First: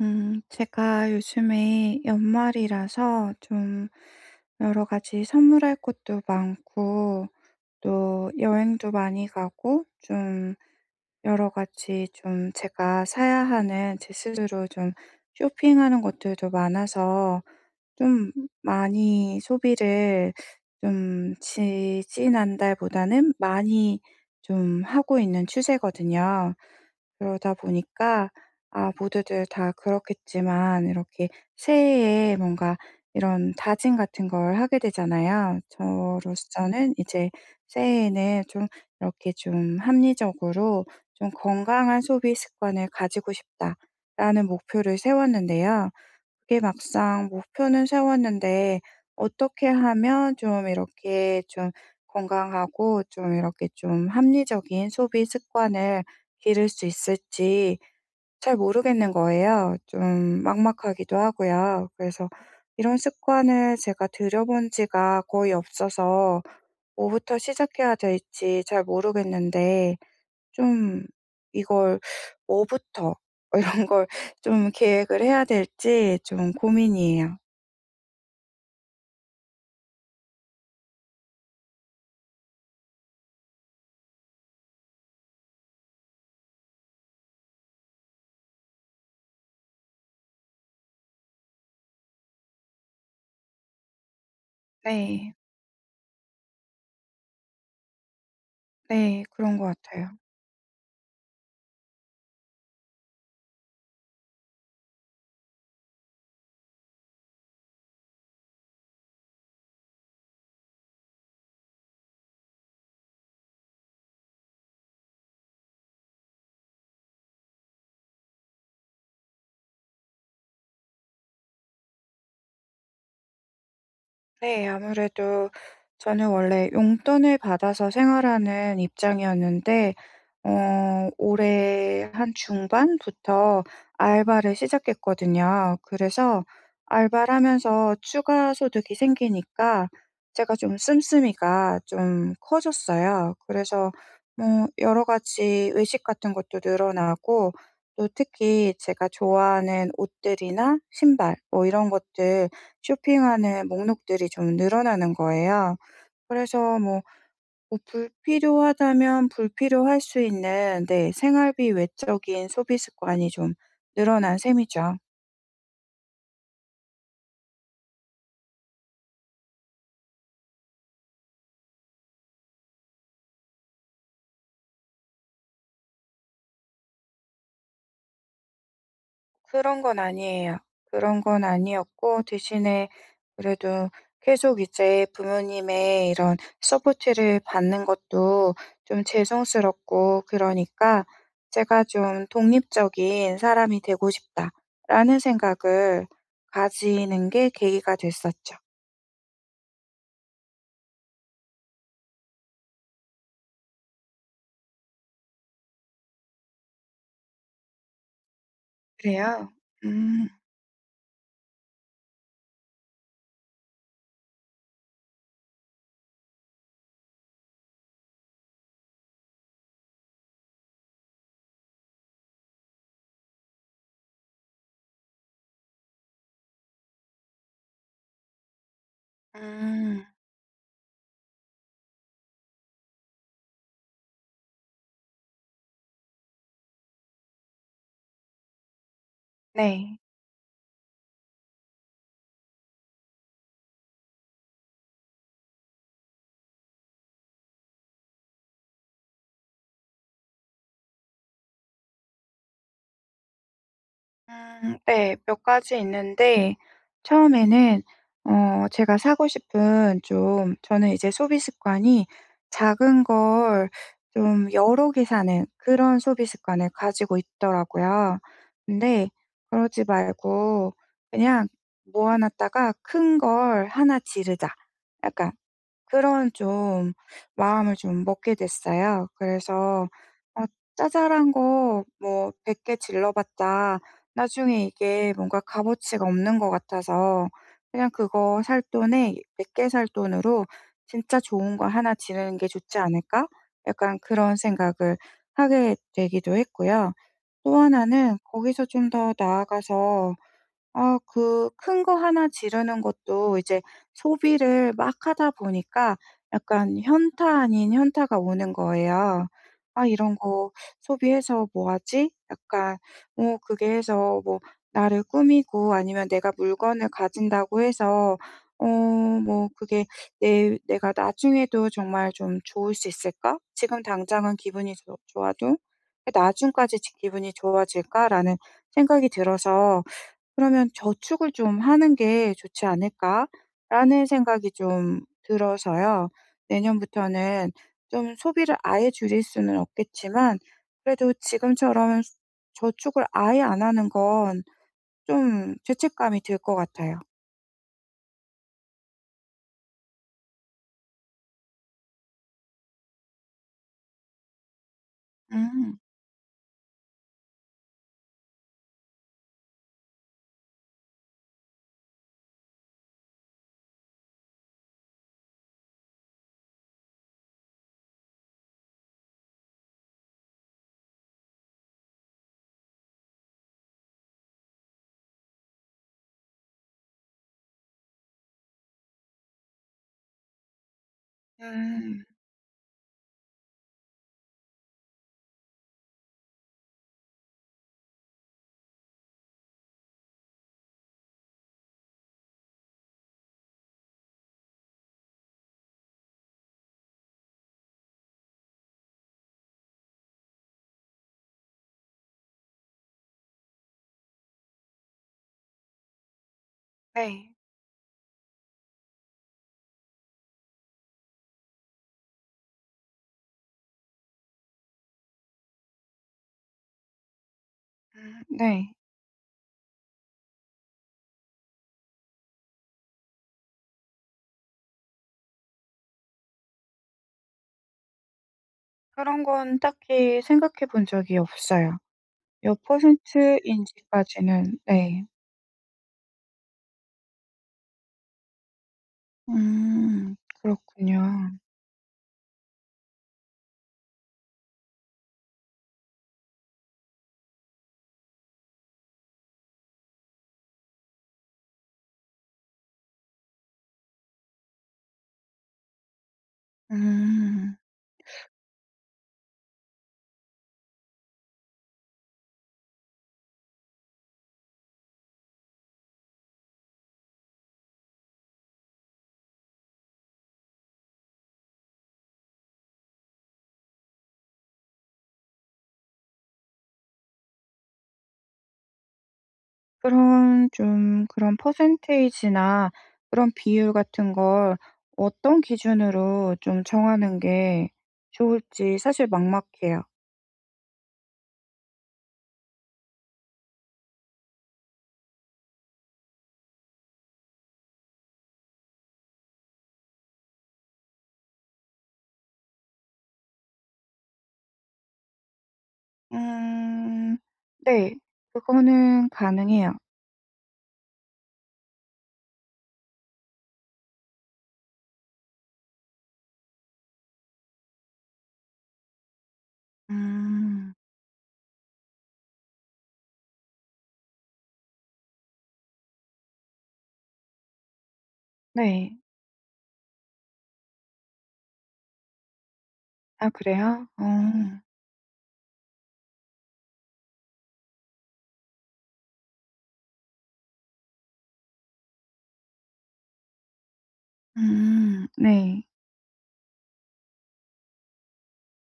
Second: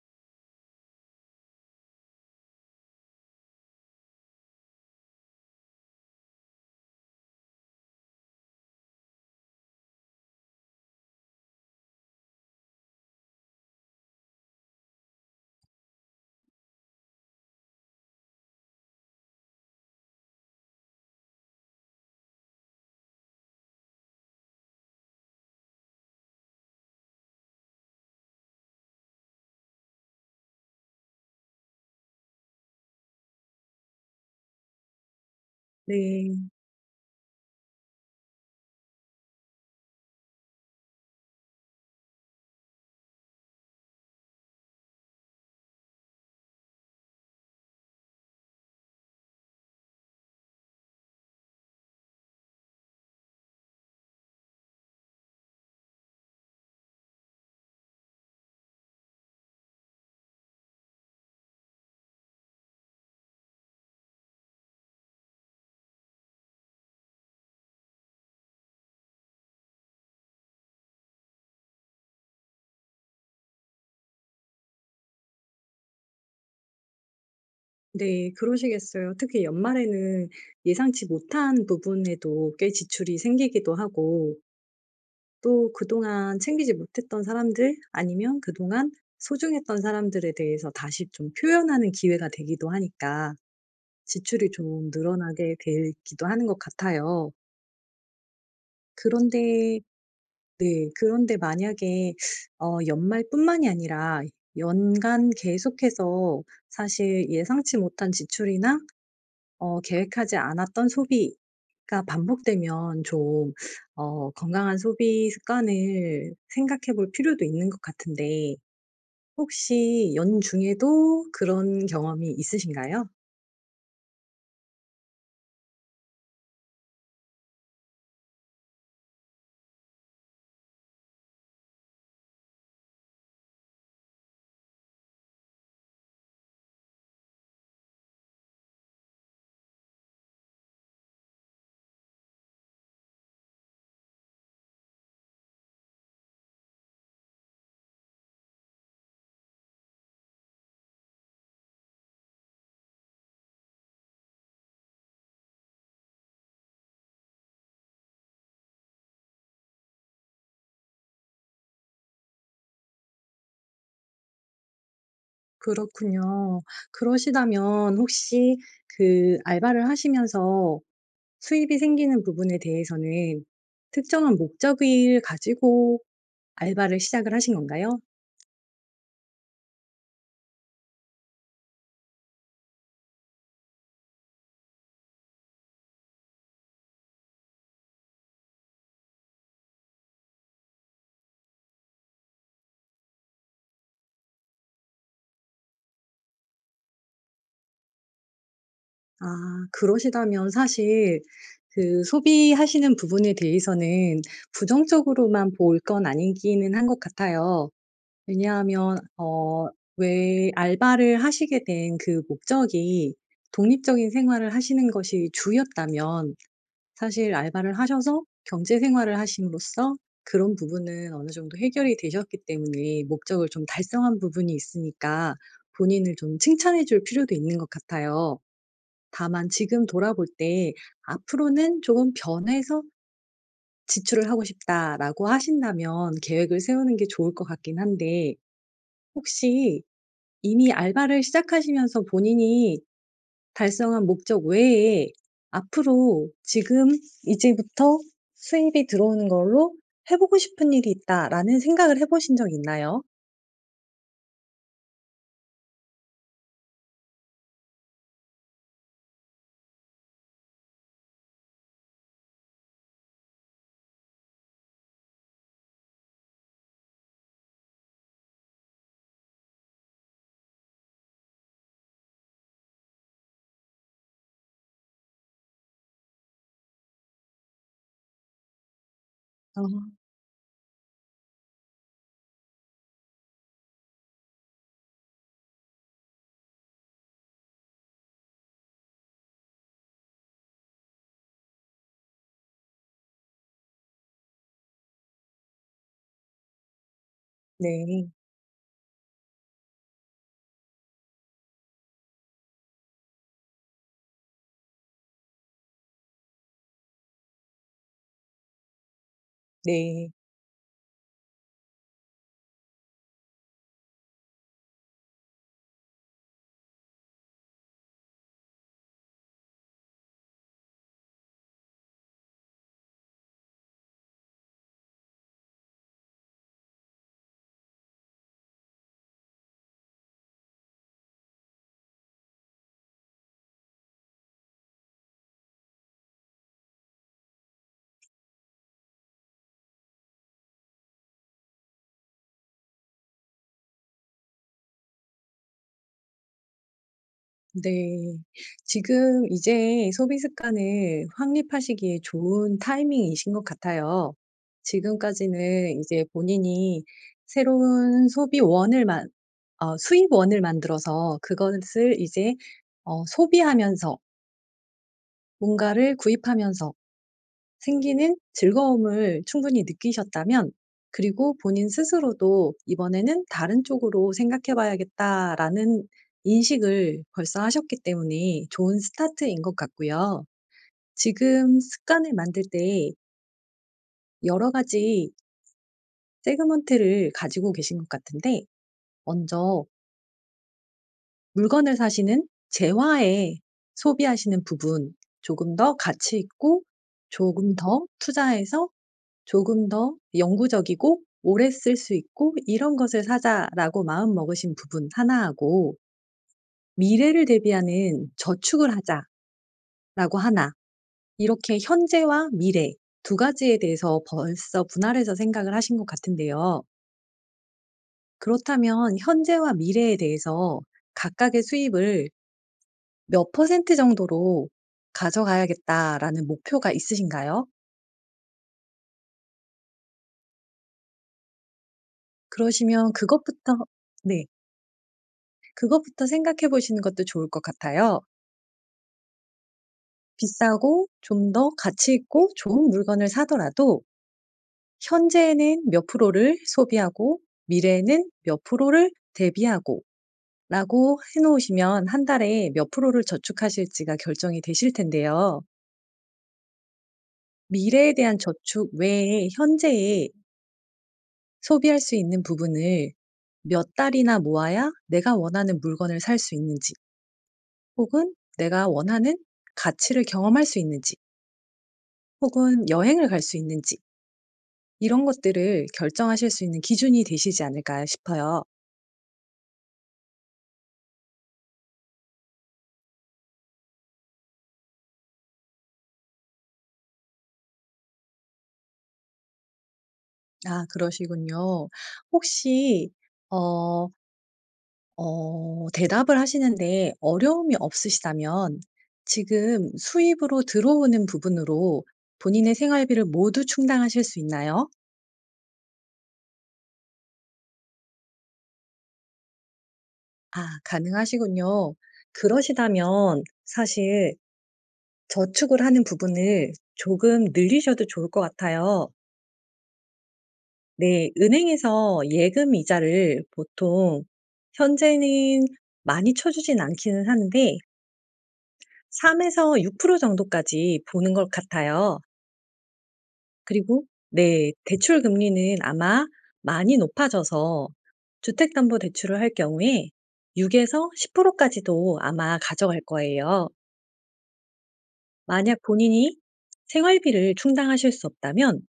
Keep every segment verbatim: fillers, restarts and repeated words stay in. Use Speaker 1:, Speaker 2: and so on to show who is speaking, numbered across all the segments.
Speaker 1: 음, 제가 요즘에 연말이라서 좀 여러 가지 선물할 것도 많고, 또 여행도 많이 가고, 좀 여러 가지 좀 제가 사야 하는 제 스스로 좀 쇼핑하는 것들도 많아서 좀 많이 소비를 좀 지 지난달보다는 많이 좀 하고 있는 추세거든요. 그러다 보니까 아 모두들 다 그렇겠지만 이렇게 새해에 뭔가 이런 다짐 같은 걸 하게 되잖아요.
Speaker 2: 네.
Speaker 1: 저로서는 이제 새해에는 좀 이렇게 좀 합리적으로 좀 '건강한 소비 습관을 가지고 싶다.'라는 목표를 세웠는데요. 그게 막상 목표는 세웠는데 어떻게 하면 좀 이렇게 좀 건강하고 좀 이렇게 좀 합리적인 소비 습관을 기를 수 있을지 잘 모르겠는 거예요. 좀 막막하기도 하고요. 그래서 이런 습관을 제가 들여본 지가 거의 없어서 뭐부터 시작해야 될지 잘 모르겠는데 좀 이걸 뭐부터 이런 걸 좀 계획을 해야 될지 좀 고민이에요.
Speaker 2: 네. 그러시겠어요. 특히 연말에는 예상치 못한 부분에도 꽤 지출이 생기기도 하고 또 그동안 챙기지 못했던 사람들 아니면 그동안 소중했던 사람들에 대해서 다시 좀 표현하는 기회가 되기도 하니까 지출이 좀
Speaker 1: 네.
Speaker 2: 늘어나게 되기도 하는 것 같아요.
Speaker 1: 네, 그런 것
Speaker 2: 그런데
Speaker 1: 같아요.
Speaker 2: 네. 그런데 만약에 어 연말뿐만이 아니라 연간 계속해서 사실 예상치 못한 지출이나 어 계획하지 않았던 소비가 반복되면 좀 어 건강한 소비 습관을 생각해 볼 필요도 있는 것 같은데 혹시 연중에도 그런 경험이 있으신가요?
Speaker 1: 네, 아무래도 저는 원래 용돈을 받아서 생활하는 입장이었는데, 어, 올해 한 중반부터 알바를 시작했거든요. 그래서 알바를 하면서 추가 소득이 생기니까 제가 좀 씀씀이가 좀 커졌어요. 그래서 뭐 여러 가지 외식 같은 것도 늘어나고, 또 특히 제가 좋아하는 옷들이나 신발, 뭐 이런 것들 쇼핑하는 목록들이 좀 늘어나는 거예요. 그래서 뭐, 뭐 불필요하다면 불필요할 수 있는 네, 생활비 외적인 소비 습관이 좀 늘어난 셈이죠.
Speaker 2: 그렇군요. 그러시다면 혹시 그 알바를 하시면서 수입이 생기는 부분에 대해서는 특정한 목적을 가지고 알바를 시작을 하신 건가요?
Speaker 1: 그런 건 아니에요. 그런 건 아니었고 대신에 그래도 계속 이제 부모님의 이런 서포트를 받는 것도 좀 죄송스럽고 그러니까 제가 좀 '독립적인 사람이 되고 싶다.'라는 생각을 가지는 게 계기가 됐었죠.
Speaker 2: 아, 그러시다면 사실 그 소비하시는 부분에 대해서는 부정적으로만 볼 건 아니기는 한 것 같아요. 왜냐하면
Speaker 1: 그래요?
Speaker 2: 어
Speaker 1: 음.
Speaker 2: 왜 알바를 하시게 된 그 목적이 독립적인 생활을 하시는 것이 주였다면 사실 알바를 하셔서 경제 생활을 하심으로써 그런 부분은 어느 정도 해결이 되셨기 때문에 목적을 좀 달성한 부분이 있으니까 본인을 좀 칭찬해 줄 필요도 있는 것 같아요. 다만 지금
Speaker 1: 음.
Speaker 2: 돌아볼 때 '앞으로는 조금 변해서 지출을 하고 싶다.'라고 하신다면 계획을 세우는 게 좋을 것 같긴 한데 혹시
Speaker 1: 네.
Speaker 2: 이미 알바를 시작하시면서 본인이 달성한 목적 외에 앞으로 '지금 이제부터 수입이 들어오는 걸로 해 보고 싶은 일이 있다.'라는 생각을 해 보신 적 있나요?
Speaker 1: 음, 네. 몇 가지 있는데 처음에는 어 제가 사고 싶은 좀 저는 이제 소비 습관이 작은 걸 좀 여러 개 사는 그런 소비 습관을 가지고 있더라고요. 근데 그러지 말고 '그냥 모아 놨다가 큰 걸 하나 지르자.' 약간 그런 좀 마음을 좀 먹게 됐어요. 그래서
Speaker 2: 아,
Speaker 1: 어잘한 거 뭐 백 개 질러 봤자 나중에 이게 뭔가 값어치가 없는 것 같아서 그냥 그거 살 돈에 '백 개 살 돈으로 진짜 좋은 거 하나 지르는 게 좋지 않을까?' 약간 그런 생각을 하게 되기도 했고요. 또
Speaker 2: 네.
Speaker 1: 하나는 거기서 좀 더 나아가서 어 그 큰 거 하나 지르는 것도 이제 소비를 막 하다 보니까 약간 현타 아닌 현타가 오는 거예요. '아
Speaker 2: 네.
Speaker 1: 이런 거 소비해서 뭐 하지?' 약간 뭐 그게 해서 뭐 나를 꾸미고 아니면 내가 물건을 가진다고 해서 어 뭐 그게 내 '내가 나중에도 정말 좀 좋을 수 있을까? 지금 당장은 기분이 좋 좋아도 나중까지 지 기분이 좋아질까?'라는 생각이 들어서 그러면 '저축을 좀 하는 게 좋지 않을까?'라는 생각이 좀 들어서요. 내년부터는 좀 소비를 아예 줄일 수는 없겠지만 그래도 지금처럼 저축을 아예 안 하는 건 좀 죄책감이 들 것 같아요.
Speaker 2: 네. 지금 이제 소비 습관을 확립하시기에 좋은 타이밍이신 것 같아요.
Speaker 1: 음.
Speaker 2: 지금까지는 이제 본인이 새로운 소비원을 만 어 수입원을 만들어서 그것을 이제 어 소비하면서 뭔가를 구입하면서 생기는 즐거움을 충분히 느끼셨다면, 그리고 본인 스스로도 '이번에는 다른 쪽으로 생각해 봐야겠다.'라는 인식을 벌써 하셨기 때문에 좋은 스타트인 것 같고요. 지금
Speaker 1: 음.
Speaker 2: 습관을 만들 때 여러 가지 세그먼트를 가지고 계신 것 같은데, 먼저 물건을 사시는 재화에 소비하시는 부분, 조금 더 가치 있고 조금 더 투자해서 조금 더 영구적이고 오래 쓸 수 있고 '이런 것을 사자.'라고 마음먹으신 부분 하나하고 '미래를
Speaker 1: 네.
Speaker 2: 대비하는 저축을 하자.'라고 하나, 이렇게 현재와 미래 두 가지에 대해서 벌써 분할해서 생각을 하신 것 같은데요.
Speaker 1: 음, 네.
Speaker 2: 그렇다면 현재와 미래에 대해서 각각의 수입을 몇 퍼센트 정도로 '가져가야겠다.'라는 목표가 있으신가요?
Speaker 1: 그런 건 딱히 생각해 본 적이 없어요. 몇
Speaker 2: 그러시면 그것부터, 네,
Speaker 1: 퍼센트인지까지는 네.
Speaker 2: 그것부터 생각해 보시는 것도 좋을 것 같아요.
Speaker 1: 음.
Speaker 2: 비싸고
Speaker 1: 그렇군요.
Speaker 2: 좀 더 가치 있고 좋은 물건을 사더라도 현재에는 몇 프로를 소비하고 미래에는 몇 프로를 대비하고 라고 해 놓으시면 한 달에 몇 프로를 저축하실지가 결정이 되실 텐데요.
Speaker 1: 음.
Speaker 2: 미래에 대한 저축 외에 현재에 소비할 수 있는 부분을 몇 달이나 모아야 내가 원하는 물건을 살 수 있는지, 혹은 내가 원하는 가치를 경험할 수 있는지, 혹은 여행을 갈 수 있는지, 이런 것들을 결정하실 수 있는 기준이 되시지 않을까 싶어요.
Speaker 1: 그런 좀 그런 퍼센테이지나 그런 비율 같은 걸 어떤 기준으로 좀 정하는 게 좋을지 사실 막막해요.
Speaker 2: 아, 그러시군요. 혹시 어 어 대답을 하시는데 어려움이 없으시다면 지금 수입으로 들어오는 부분으로 본인의 생활비를 모두 충당하실 수 있나요?
Speaker 1: 음. 네. 그거는 가능해요.
Speaker 2: 아, 가능하시군요. 그러시다면 사실 저축을 하는 부분을 조금 늘리셔도 좋을 것 같아요.
Speaker 1: 음.
Speaker 2: 네. 은행에서 예금 이자를 보통 현재는 많이 쳐 주진 않기는 하는데
Speaker 1: 네.
Speaker 2: 삼에서 육프로 정도까지 보는 것 같아요.
Speaker 1: 아,
Speaker 2: 그리고
Speaker 1: 그래요? 어.
Speaker 2: 네, 대출 금리는 아마 많이 높아져서 주택담보대출을 할 경우에 육에서 십프로 까지도 아마 가져갈 거예요.
Speaker 1: 음.
Speaker 2: 만약
Speaker 1: 네.
Speaker 2: 본인이 생활비를 충당하실 수 없다면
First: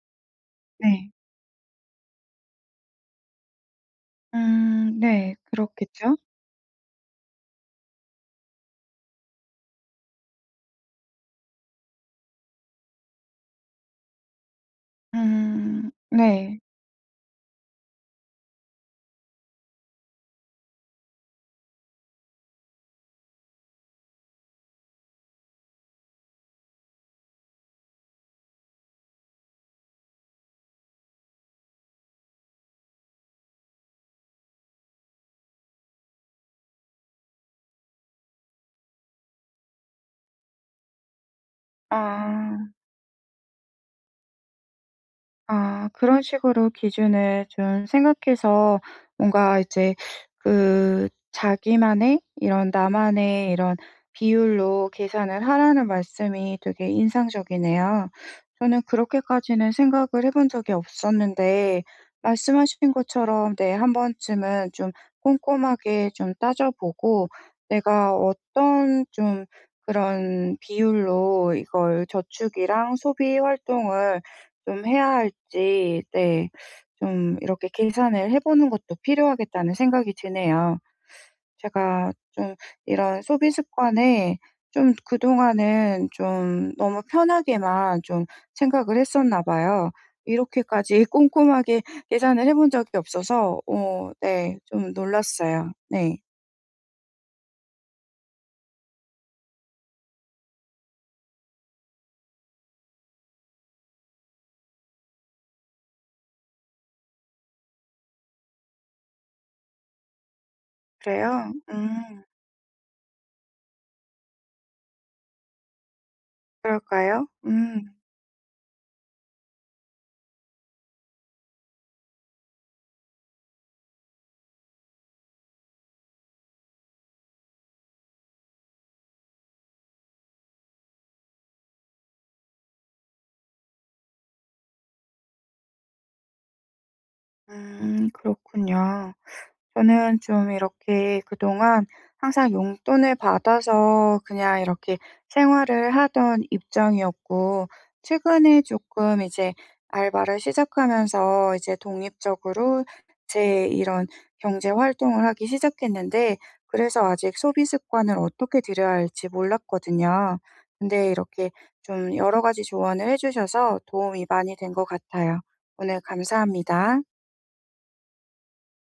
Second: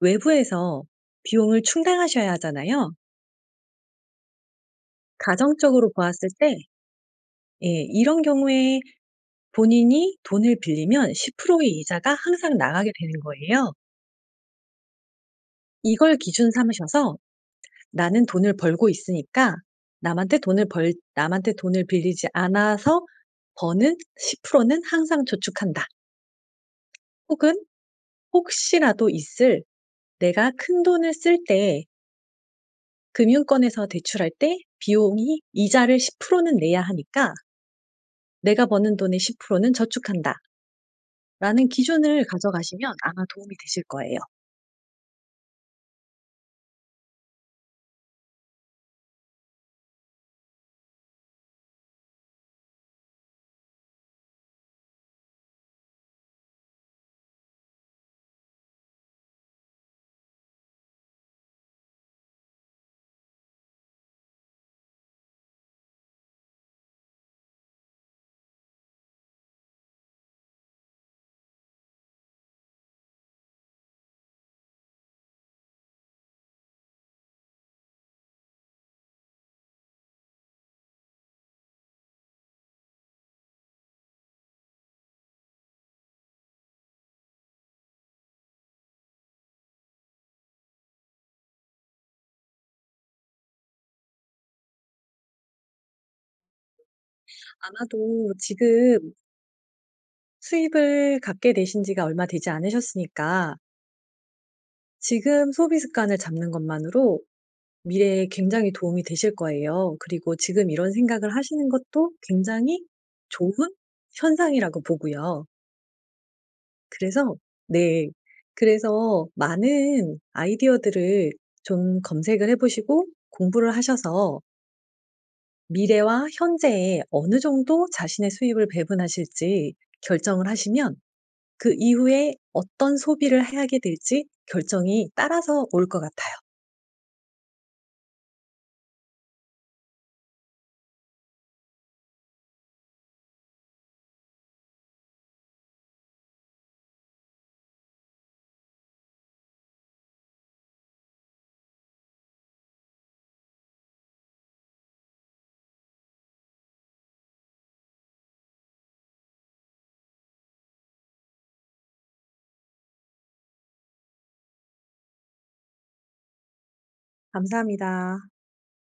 Speaker 2: 외부에서
Speaker 1: 네.
Speaker 2: 비용을 충당하셔야 하잖아요.
Speaker 1: 음. 네,
Speaker 2: 가정적으로
Speaker 1: 그렇겠죠?
Speaker 2: 보았을 때, 예, 이런 경우에 본인이 돈을 빌리면 십 퍼센트의 이자가 항상 나가게 되는 거예요.
Speaker 1: 음.
Speaker 2: 이걸 기준
Speaker 1: 네.
Speaker 2: 삼으셔서 '나는 돈을 벌고 있으니까 남한테 돈을 벌 남한테 돈을 빌리지 않아서 버는 십 퍼센트는 항상 저축한다.' 혹은 '혹시라도 있을 내가 큰돈을 쓸 때 금융권에서 대출할 때 비용이 이자를 십 퍼센트는 내야 하니까 내가 버는 돈의 십 퍼센트는 저축한다.'라는 기준을
Speaker 1: 아.
Speaker 2: 가져가시면 아마 도움이 되실 거예요.
Speaker 1: 아 그런 식으로 기준을 좀 생각해서 뭔가 이제 그 자기만의 이런 나만의 이런 비율로 계산을 하라는 말씀이 되게 인상적이네요. 저는 그렇게까지는 생각을 해본 적이 없었는데 말씀하신 것처럼 네, 한 번쯤은 좀 꼼꼼하게 좀 따져 보고 내가 어떤 좀 그런 비율로 이걸 저축이랑 소비 활동을 좀 해야 할지 네, 좀 이렇게 계산을 해 보는 것도 필요하겠다는 생각이 드네요. 제가 좀 이런 소비 습관에 좀 그동안은 좀 너무 편하게만 좀 생각을 했었나 봐요. 이렇게까지 꼼꼼하게 계산을 해본 적이 없어서 어 네, 좀 놀랐어요. 네.
Speaker 2: 아마도 지금 수입을 갖게 되신 지가 얼마 되지 않으셨으니까 지금 소비 습관을 잡는 것만으로 미래에 굉장히 도움이 되실 거예요. 그리고 지금 이런 생각을
Speaker 1: 그래요?
Speaker 2: 하시는 것도
Speaker 1: 음.
Speaker 2: 굉장히 좋은 현상이라고 보고요.
Speaker 1: 그럴까요?
Speaker 2: 그래서
Speaker 1: 음.
Speaker 2: 네, 그래서 많은 아이디어들을 좀 검색을 해 보시고 공부를 하셔서 미래와 현재에 어느 정도 자신의 수입을 배분하실지 결정을 하시면 그 이후에 어떤 소비를 하게 될지 결정이 따라서 올 것 같아요.
Speaker 1: 음. 그렇군요. 저는 좀 이렇게 그동안 항상 용돈을 받아서 그냥 이렇게 생활을 하던 입장이었고, 최근에 조금 이제 알바를 시작하면서 이제 독립적으로 제 이런 경제 활동을 하기 시작했는데, 그래서 아직 소비 습관을 어떻게 들여야 할지 몰랐거든요. 근데 이렇게 좀 여러 가지 조언을 해주셔서 도움이 많이 된 것 같아요. 오늘 감사합니다.
Speaker 2: 감사합니다.